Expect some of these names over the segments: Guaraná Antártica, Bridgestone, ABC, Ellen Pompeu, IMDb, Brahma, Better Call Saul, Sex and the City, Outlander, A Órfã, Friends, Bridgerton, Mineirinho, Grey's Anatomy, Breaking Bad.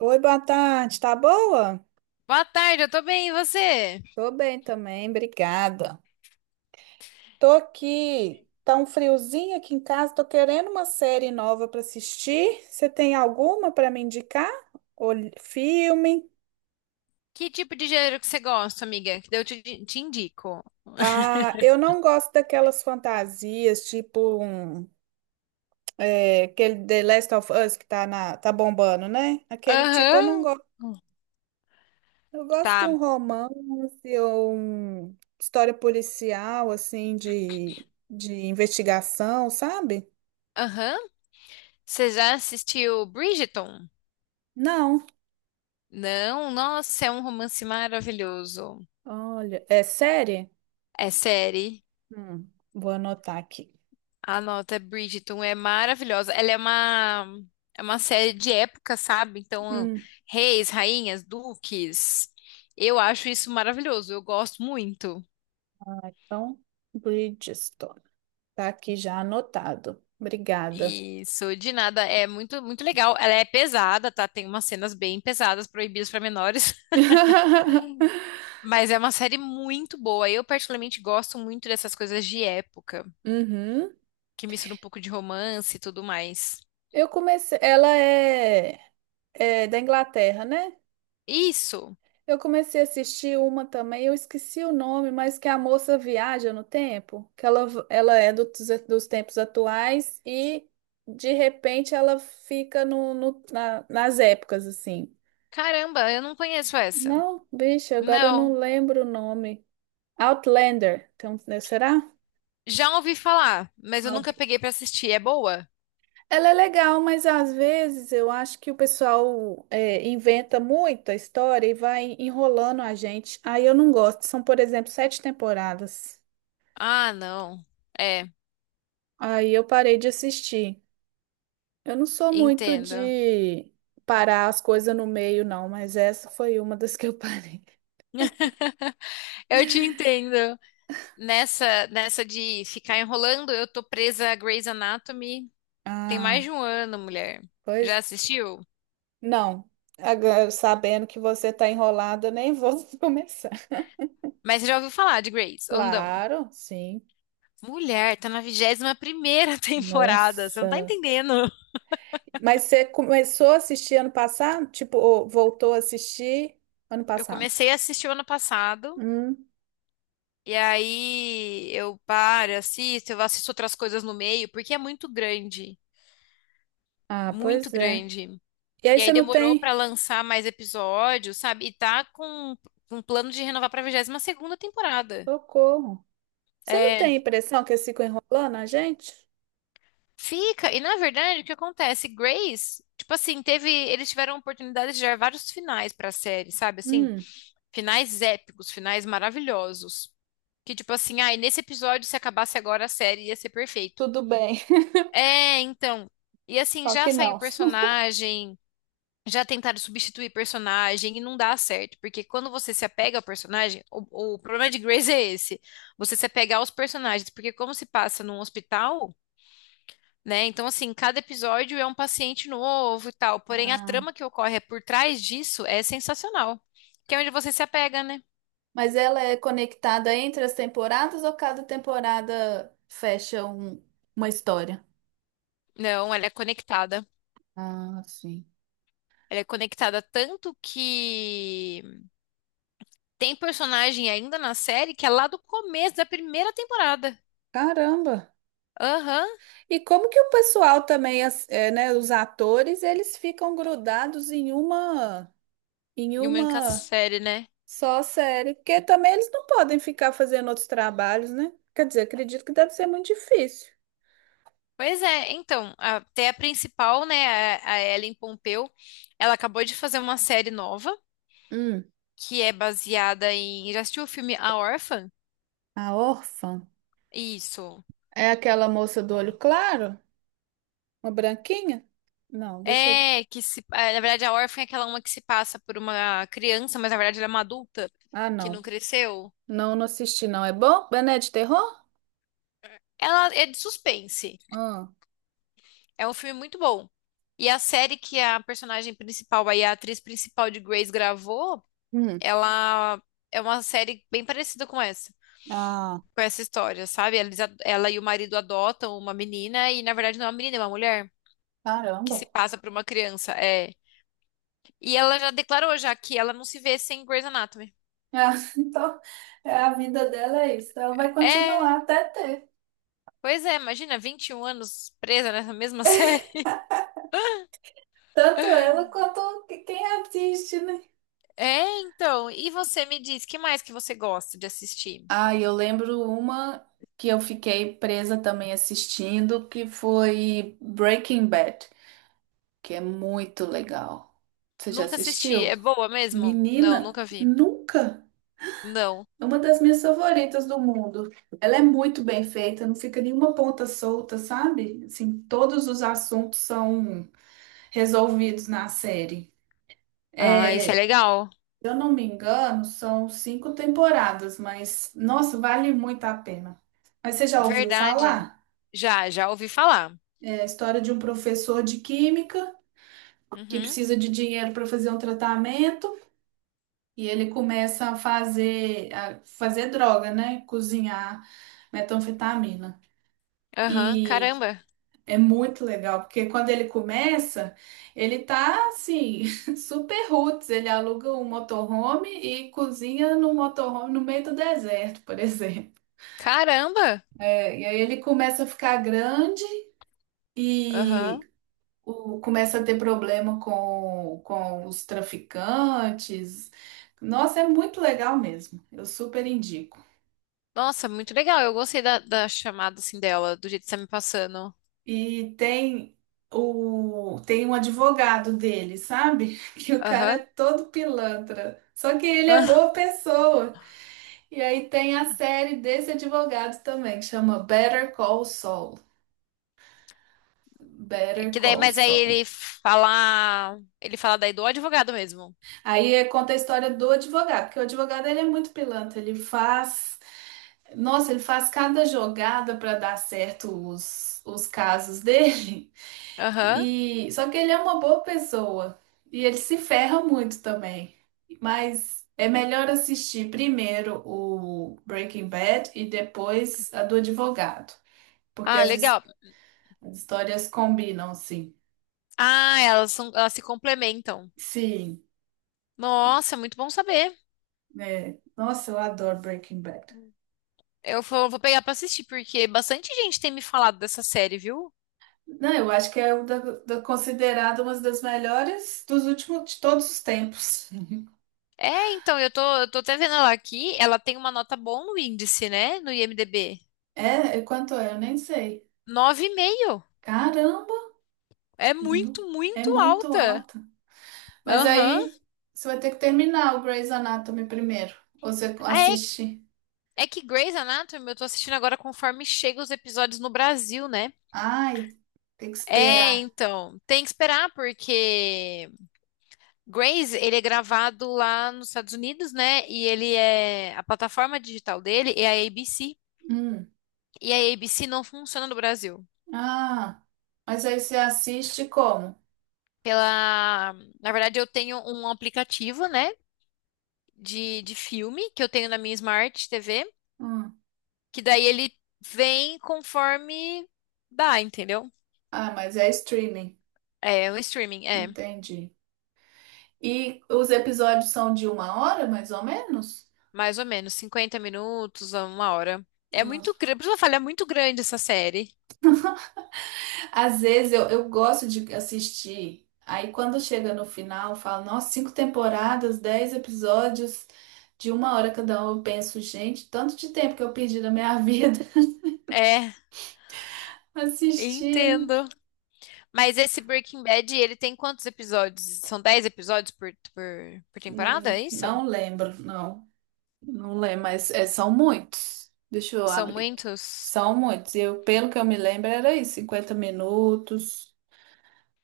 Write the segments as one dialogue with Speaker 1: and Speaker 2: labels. Speaker 1: Oi, boa tarde, tá boa?
Speaker 2: Boa tarde, eu tô bem, e você?
Speaker 1: Tô bem também, obrigada. Tô aqui, tá um friozinho aqui em casa, tô querendo uma série nova pra assistir. Você tem alguma pra me indicar? Ou filme?
Speaker 2: Que tipo de gênero que você gosta, amiga? Que daí eu te indico.
Speaker 1: Ah, eu não gosto daquelas fantasias, tipo um, é, aquele The Last of Us que tá bombando, né? Aquele tipo eu não
Speaker 2: Aham.
Speaker 1: gosto. Eu gosto de um
Speaker 2: Tá.
Speaker 1: romance ou um história policial, assim, de investigação, sabe?
Speaker 2: Aham. Você já assistiu Bridgerton?
Speaker 1: Não.
Speaker 2: Não? Nossa, é um romance maravilhoso.
Speaker 1: Olha, é série?
Speaker 2: É série.
Speaker 1: Hum, vou anotar aqui.
Speaker 2: Anota, Bridgerton é maravilhosa. Ela é uma série de época, sabe? Então,
Speaker 1: Hum,
Speaker 2: reis, rainhas, duques. Eu acho isso maravilhoso. Eu gosto muito.
Speaker 1: ah, então, Bridgestone. Tá aqui já anotado. Obrigada.
Speaker 2: Isso, de nada, é muito muito legal. Ela é pesada, tá? Tem umas cenas bem pesadas, proibidas para menores, mas é uma série muito boa. Eu particularmente gosto muito dessas coisas de época,
Speaker 1: Uhum.
Speaker 2: que mistura um pouco de romance e tudo mais.
Speaker 1: Eu comecei. Ela é da Inglaterra, né?
Speaker 2: Isso.
Speaker 1: Eu comecei a assistir uma também, eu esqueci o nome, mas que é a moça viaja no tempo, que ela é dos tempos atuais e de repente ela fica nas épocas assim.
Speaker 2: Caramba, eu não conheço essa.
Speaker 1: Não, bicho, agora eu não
Speaker 2: Não.
Speaker 1: lembro o nome. Outlander, então, né, será?
Speaker 2: Já ouvi falar, mas eu nunca
Speaker 1: Out-
Speaker 2: peguei pra assistir. É boa?
Speaker 1: Ela é legal, mas às vezes eu acho que o pessoal é, inventa muita história e vai enrolando a gente. Aí eu não gosto. São, por exemplo, 7 temporadas.
Speaker 2: Ah, não. É,
Speaker 1: Aí eu parei de assistir. Eu não sou muito
Speaker 2: entendo.
Speaker 1: de parar as coisas no meio, não, mas essa foi uma das que eu parei.
Speaker 2: Eu te entendo. Nessa de ficar enrolando, eu tô presa a Grey's Anatomy. Tem mais
Speaker 1: Ah,
Speaker 2: de um ano, mulher. Já
Speaker 1: pois
Speaker 2: assistiu?
Speaker 1: não. Agora, sabendo que você tá enrolada, eu nem vou começar.
Speaker 2: Mas você já ouviu falar de Grace, ou não?
Speaker 1: Claro, sim.
Speaker 2: Mulher, tá na 21ª temporada, você não tá
Speaker 1: Nossa.
Speaker 2: entendendo.
Speaker 1: Mas você começou a assistir ano passado? Tipo, ou voltou a assistir ano
Speaker 2: Eu
Speaker 1: passado?
Speaker 2: comecei a assistir o ano passado,
Speaker 1: Hum.
Speaker 2: e aí eu paro, assisto, eu assisto outras coisas no meio, porque é muito grande,
Speaker 1: Ah,
Speaker 2: muito
Speaker 1: pois é.
Speaker 2: grande.
Speaker 1: E aí
Speaker 2: E
Speaker 1: você
Speaker 2: aí
Speaker 1: não
Speaker 2: demorou pra
Speaker 1: tem?
Speaker 2: lançar mais episódios, sabe? E tá com um plano de renovar pra 22ª temporada.
Speaker 1: Socorro. Você não tem a
Speaker 2: É.
Speaker 1: impressão que eles ficam enrolando a gente?
Speaker 2: Fica, e na verdade, o que acontece? Grace, tipo assim, teve, eles tiveram a oportunidade de gerar vários finais pra série, sabe? Assim,
Speaker 1: Hum.
Speaker 2: finais épicos, finais maravilhosos. Que tipo assim, ai, nesse episódio, se acabasse agora a série, ia ser perfeito.
Speaker 1: Tudo bem,
Speaker 2: É, então. E assim,
Speaker 1: só
Speaker 2: já
Speaker 1: que
Speaker 2: saiu
Speaker 1: não.
Speaker 2: personagem, já tentaram substituir personagem e não dá certo, porque quando você se apega ao personagem, o problema de Grace é esse. Você se apega aos personagens, porque como se passa num hospital, né? Então, assim, cada episódio é um paciente novo e tal. Porém, a
Speaker 1: Ah,
Speaker 2: trama que ocorre por trás disso é sensacional. Que é onde você se apega, né?
Speaker 1: mas ela é conectada entre as temporadas ou cada temporada fecha uma história?
Speaker 2: Não, ela é conectada.
Speaker 1: Ah, sim.
Speaker 2: Ela é conectada tanto que tem personagem ainda na série que é lá do começo da primeira temporada.
Speaker 1: Caramba!
Speaker 2: Aham.
Speaker 1: E como que o pessoal também, é, né, os atores, eles ficam grudados em uma, em
Speaker 2: E uma única
Speaker 1: uma
Speaker 2: série, né?
Speaker 1: só série? Porque também eles não podem ficar fazendo outros trabalhos, né? Quer dizer, acredito que deve ser muito difícil.
Speaker 2: Pois é, então, até a principal, né, a Ellen Pompeu, ela acabou de fazer uma série nova,
Speaker 1: Hum,
Speaker 2: que é baseada em. Já assistiu o filme A Órfã?
Speaker 1: a órfã
Speaker 2: Isso.
Speaker 1: é aquela moça do olho claro? Uma branquinha? Não, deixa eu.
Speaker 2: É, na verdade a órfã é aquela uma que se passa por uma criança, mas na verdade ela é uma adulta
Speaker 1: Ah,
Speaker 2: que não
Speaker 1: não.
Speaker 2: cresceu.
Speaker 1: Não, não assisti, não. É bom? Mas não é de terror?
Speaker 2: Ela é de suspense.
Speaker 1: Ah,
Speaker 2: É um filme muito bom. E a série que a personagem principal, aí a atriz principal de Grace gravou,
Speaker 1: hum.
Speaker 2: ela é uma série bem parecida
Speaker 1: Ah,
Speaker 2: com essa história, sabe? Ela e o marido adotam uma menina e na verdade não é uma menina, é uma mulher que se
Speaker 1: caramba.
Speaker 2: passa por uma criança. É. E ela já declarou já que ela não se vê sem Grey's Anatomy.
Speaker 1: Ah, então, é, a vida dela é isso. Ela vai
Speaker 2: É.
Speaker 1: continuar até ter.
Speaker 2: Pois é, imagina 21 anos presa nessa mesma série.
Speaker 1: Tanto ela quanto que- quem assiste, né?
Speaker 2: É, então, e você me diz, que mais que você gosta de assistir?
Speaker 1: Ah, e eu lembro uma que eu fiquei presa também assistindo, que foi Breaking Bad, que é muito legal. Você já
Speaker 2: Nunca assisti.
Speaker 1: assistiu?
Speaker 2: É boa mesmo? Não,
Speaker 1: Menina,
Speaker 2: nunca vi.
Speaker 1: nunca.
Speaker 2: Não.
Speaker 1: É uma das minhas favoritas do mundo. Ela é muito bem feita, não fica nenhuma ponta solta, sabe? Assim, todos os assuntos são resolvidos na série.
Speaker 2: Ah, isso
Speaker 1: É,
Speaker 2: é
Speaker 1: se
Speaker 2: legal.
Speaker 1: eu não me engano, são 5 temporadas, mas nossa, vale muito a pena. Mas você já ouviu
Speaker 2: Verdade.
Speaker 1: falar?
Speaker 2: Já ouvi falar.
Speaker 1: É a história de um professor de química que
Speaker 2: Uhum.
Speaker 1: precisa de dinheiro para fazer um tratamento e ele começa a fazer, droga, né? Cozinhar metanfetamina.
Speaker 2: Aham,
Speaker 1: E
Speaker 2: caramba.
Speaker 1: é muito legal, porque quando ele começa, ele tá assim, super roots. Ele aluga um motorhome e cozinha no motorhome no meio do deserto, por exemplo.
Speaker 2: Caramba!
Speaker 1: É, e aí ele começa a ficar grande e
Speaker 2: Aham.
Speaker 1: o- começa a ter problema com os traficantes. Nossa, é muito legal mesmo. Eu super indico.
Speaker 2: Nossa, muito legal. Eu gostei da chamada assim dela, do jeito que você tá me passando.
Speaker 1: E tem o tem um advogado dele, sabe? Que o cara é
Speaker 2: Aham.
Speaker 1: todo pilantra. Só que ele é
Speaker 2: Ah,
Speaker 1: boa pessoa. E aí tem a série desse advogado também, que chama Better Call Saul.
Speaker 2: é.
Speaker 1: Better
Speaker 2: Que daí,
Speaker 1: Call
Speaker 2: mas aí
Speaker 1: Saul.
Speaker 2: ele fala daí do advogado mesmo.
Speaker 1: Aí é- conta a história do advogado, porque o advogado ele é muito pilantra, ele faz, nossa, ele faz cada jogada para dar certo os casos dele.
Speaker 2: Aham.
Speaker 1: E só que ele é uma boa pessoa e ele se ferra muito também. Mas é melhor assistir primeiro o Breaking Bad e depois a do advogado, porque
Speaker 2: Ah,
Speaker 1: as, his-
Speaker 2: legal.
Speaker 1: as histórias combinam, sim.
Speaker 2: Ah, elas são, elas se complementam.
Speaker 1: Sim.
Speaker 2: Nossa, é muito bom saber.
Speaker 1: É, nossa, eu adoro Breaking Bad.
Speaker 2: Eu vou pegar pra assistir, porque bastante gente tem me falado dessa série, viu?
Speaker 1: Não, eu acho que é o da, da- considerado uma das melhores dos últimos de todos os tempos.
Speaker 2: É, então, eu tô até vendo ela aqui. Ela tem uma nota boa no índice, né? No IMDb.
Speaker 1: É, é quanto é? Eu nem sei.
Speaker 2: 9,5.
Speaker 1: Caramba,
Speaker 2: É
Speaker 1: nu-
Speaker 2: muito,
Speaker 1: é
Speaker 2: muito
Speaker 1: muito
Speaker 2: alta.
Speaker 1: alta. Mas
Speaker 2: Aham.
Speaker 1: aí você vai ter que terminar o Grey's Anatomy primeiro. Ou você
Speaker 2: Ah, é,
Speaker 1: assiste.
Speaker 2: é que Grey's Anatomy eu tô assistindo agora conforme chegam os episódios no Brasil, né?
Speaker 1: Ai, tem que
Speaker 2: É,
Speaker 1: esperar.
Speaker 2: então, tem que esperar, porque Graze, ele é gravado lá nos Estados Unidos, né? E ele é a plataforma digital dele é a ABC.
Speaker 1: Hum.
Speaker 2: E a ABC não funciona no Brasil.
Speaker 1: Ah, mas aí você assiste como?
Speaker 2: Pela, Na verdade, eu tenho um aplicativo, né, de filme que eu tenho na minha Smart TV,
Speaker 1: Hum.
Speaker 2: que daí ele vem conforme dá, entendeu?
Speaker 1: Ah, mas é streaming.
Speaker 2: É o streaming, é,
Speaker 1: Entendi. E os episódios são de uma hora, mais ou menos?
Speaker 2: mais ou menos 50 minutos a uma hora. É
Speaker 1: Hum.
Speaker 2: muito grande, por isso que eu falei, é muito grande essa série.
Speaker 1: Às vezes eu gosto de assistir. Aí quando chega no final, eu falo, nossa, cinco temporadas, 10 episódios de uma hora cada um. Eu penso, gente, tanto de tempo que eu perdi na minha vida
Speaker 2: É,
Speaker 1: assistindo.
Speaker 2: entendo. Mas esse Breaking Bad, ele tem quantos episódios? São 10 episódios por temporada, é isso?
Speaker 1: Não lembro, não. Não lembro, mas é, são muitos. Deixa eu
Speaker 2: São
Speaker 1: abrir aqui.
Speaker 2: muitos?
Speaker 1: São muitos. Eu, pelo que eu me lembro, era isso, 50 minutos.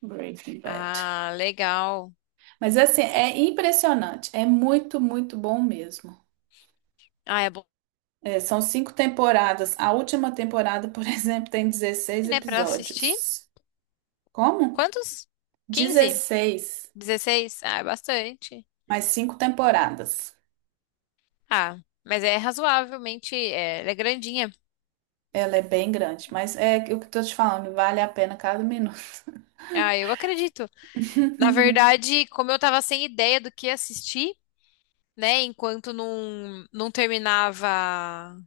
Speaker 1: Breaking Bad.
Speaker 2: Ah, legal.
Speaker 1: Mas assim, é impressionante. É muito, muito bom mesmo.
Speaker 2: Ah, é bom,
Speaker 1: É, são 5 temporadas. A última temporada, por exemplo, tem 16
Speaker 2: né, pra assistir?
Speaker 1: episódios. Como?
Speaker 2: Quantos? 15?
Speaker 1: 16
Speaker 2: 16? Ah, é bastante.
Speaker 1: mais 5 temporadas.
Speaker 2: Ah, mas é razoavelmente, é, ela é grandinha.
Speaker 1: Ela é bem grande, mas é o que eu tô te falando, vale a pena cada minuto.
Speaker 2: Ah, eu acredito. Na verdade, como eu tava sem ideia do que assistir, né, enquanto não terminava,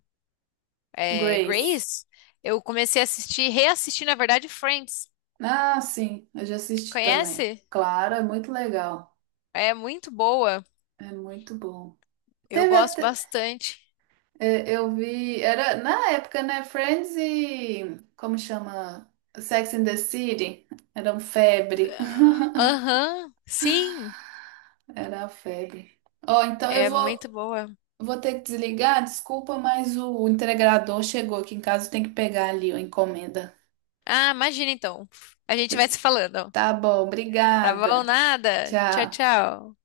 Speaker 2: é,
Speaker 1: Grace.
Speaker 2: Grace, eu comecei a assistir, reassistir, na verdade, Friends.
Speaker 1: Ah, sim, eu já assisti também.
Speaker 2: Conhece?
Speaker 1: Claro, é muito legal.
Speaker 2: É muito boa.
Speaker 1: É muito bom.
Speaker 2: Eu
Speaker 1: Teve
Speaker 2: gosto
Speaker 1: até.
Speaker 2: bastante.
Speaker 1: É, eu vi. Era na época, né? Friends e. Como chama? Sex and the City. Eram febre.
Speaker 2: Ah, aham, sim,
Speaker 1: Era a febre. Ó, então eu
Speaker 2: é
Speaker 1: vou,
Speaker 2: muito boa.
Speaker 1: vou ter que desligar, desculpa, mas o entregador chegou aqui em casa, tem que pegar ali a encomenda.
Speaker 2: Ah, imagina então. A gente vai se falando.
Speaker 1: Tá bom,
Speaker 2: Tá bom?
Speaker 1: obrigada.
Speaker 2: Nada. Tchau,
Speaker 1: Tchau.
Speaker 2: tchau.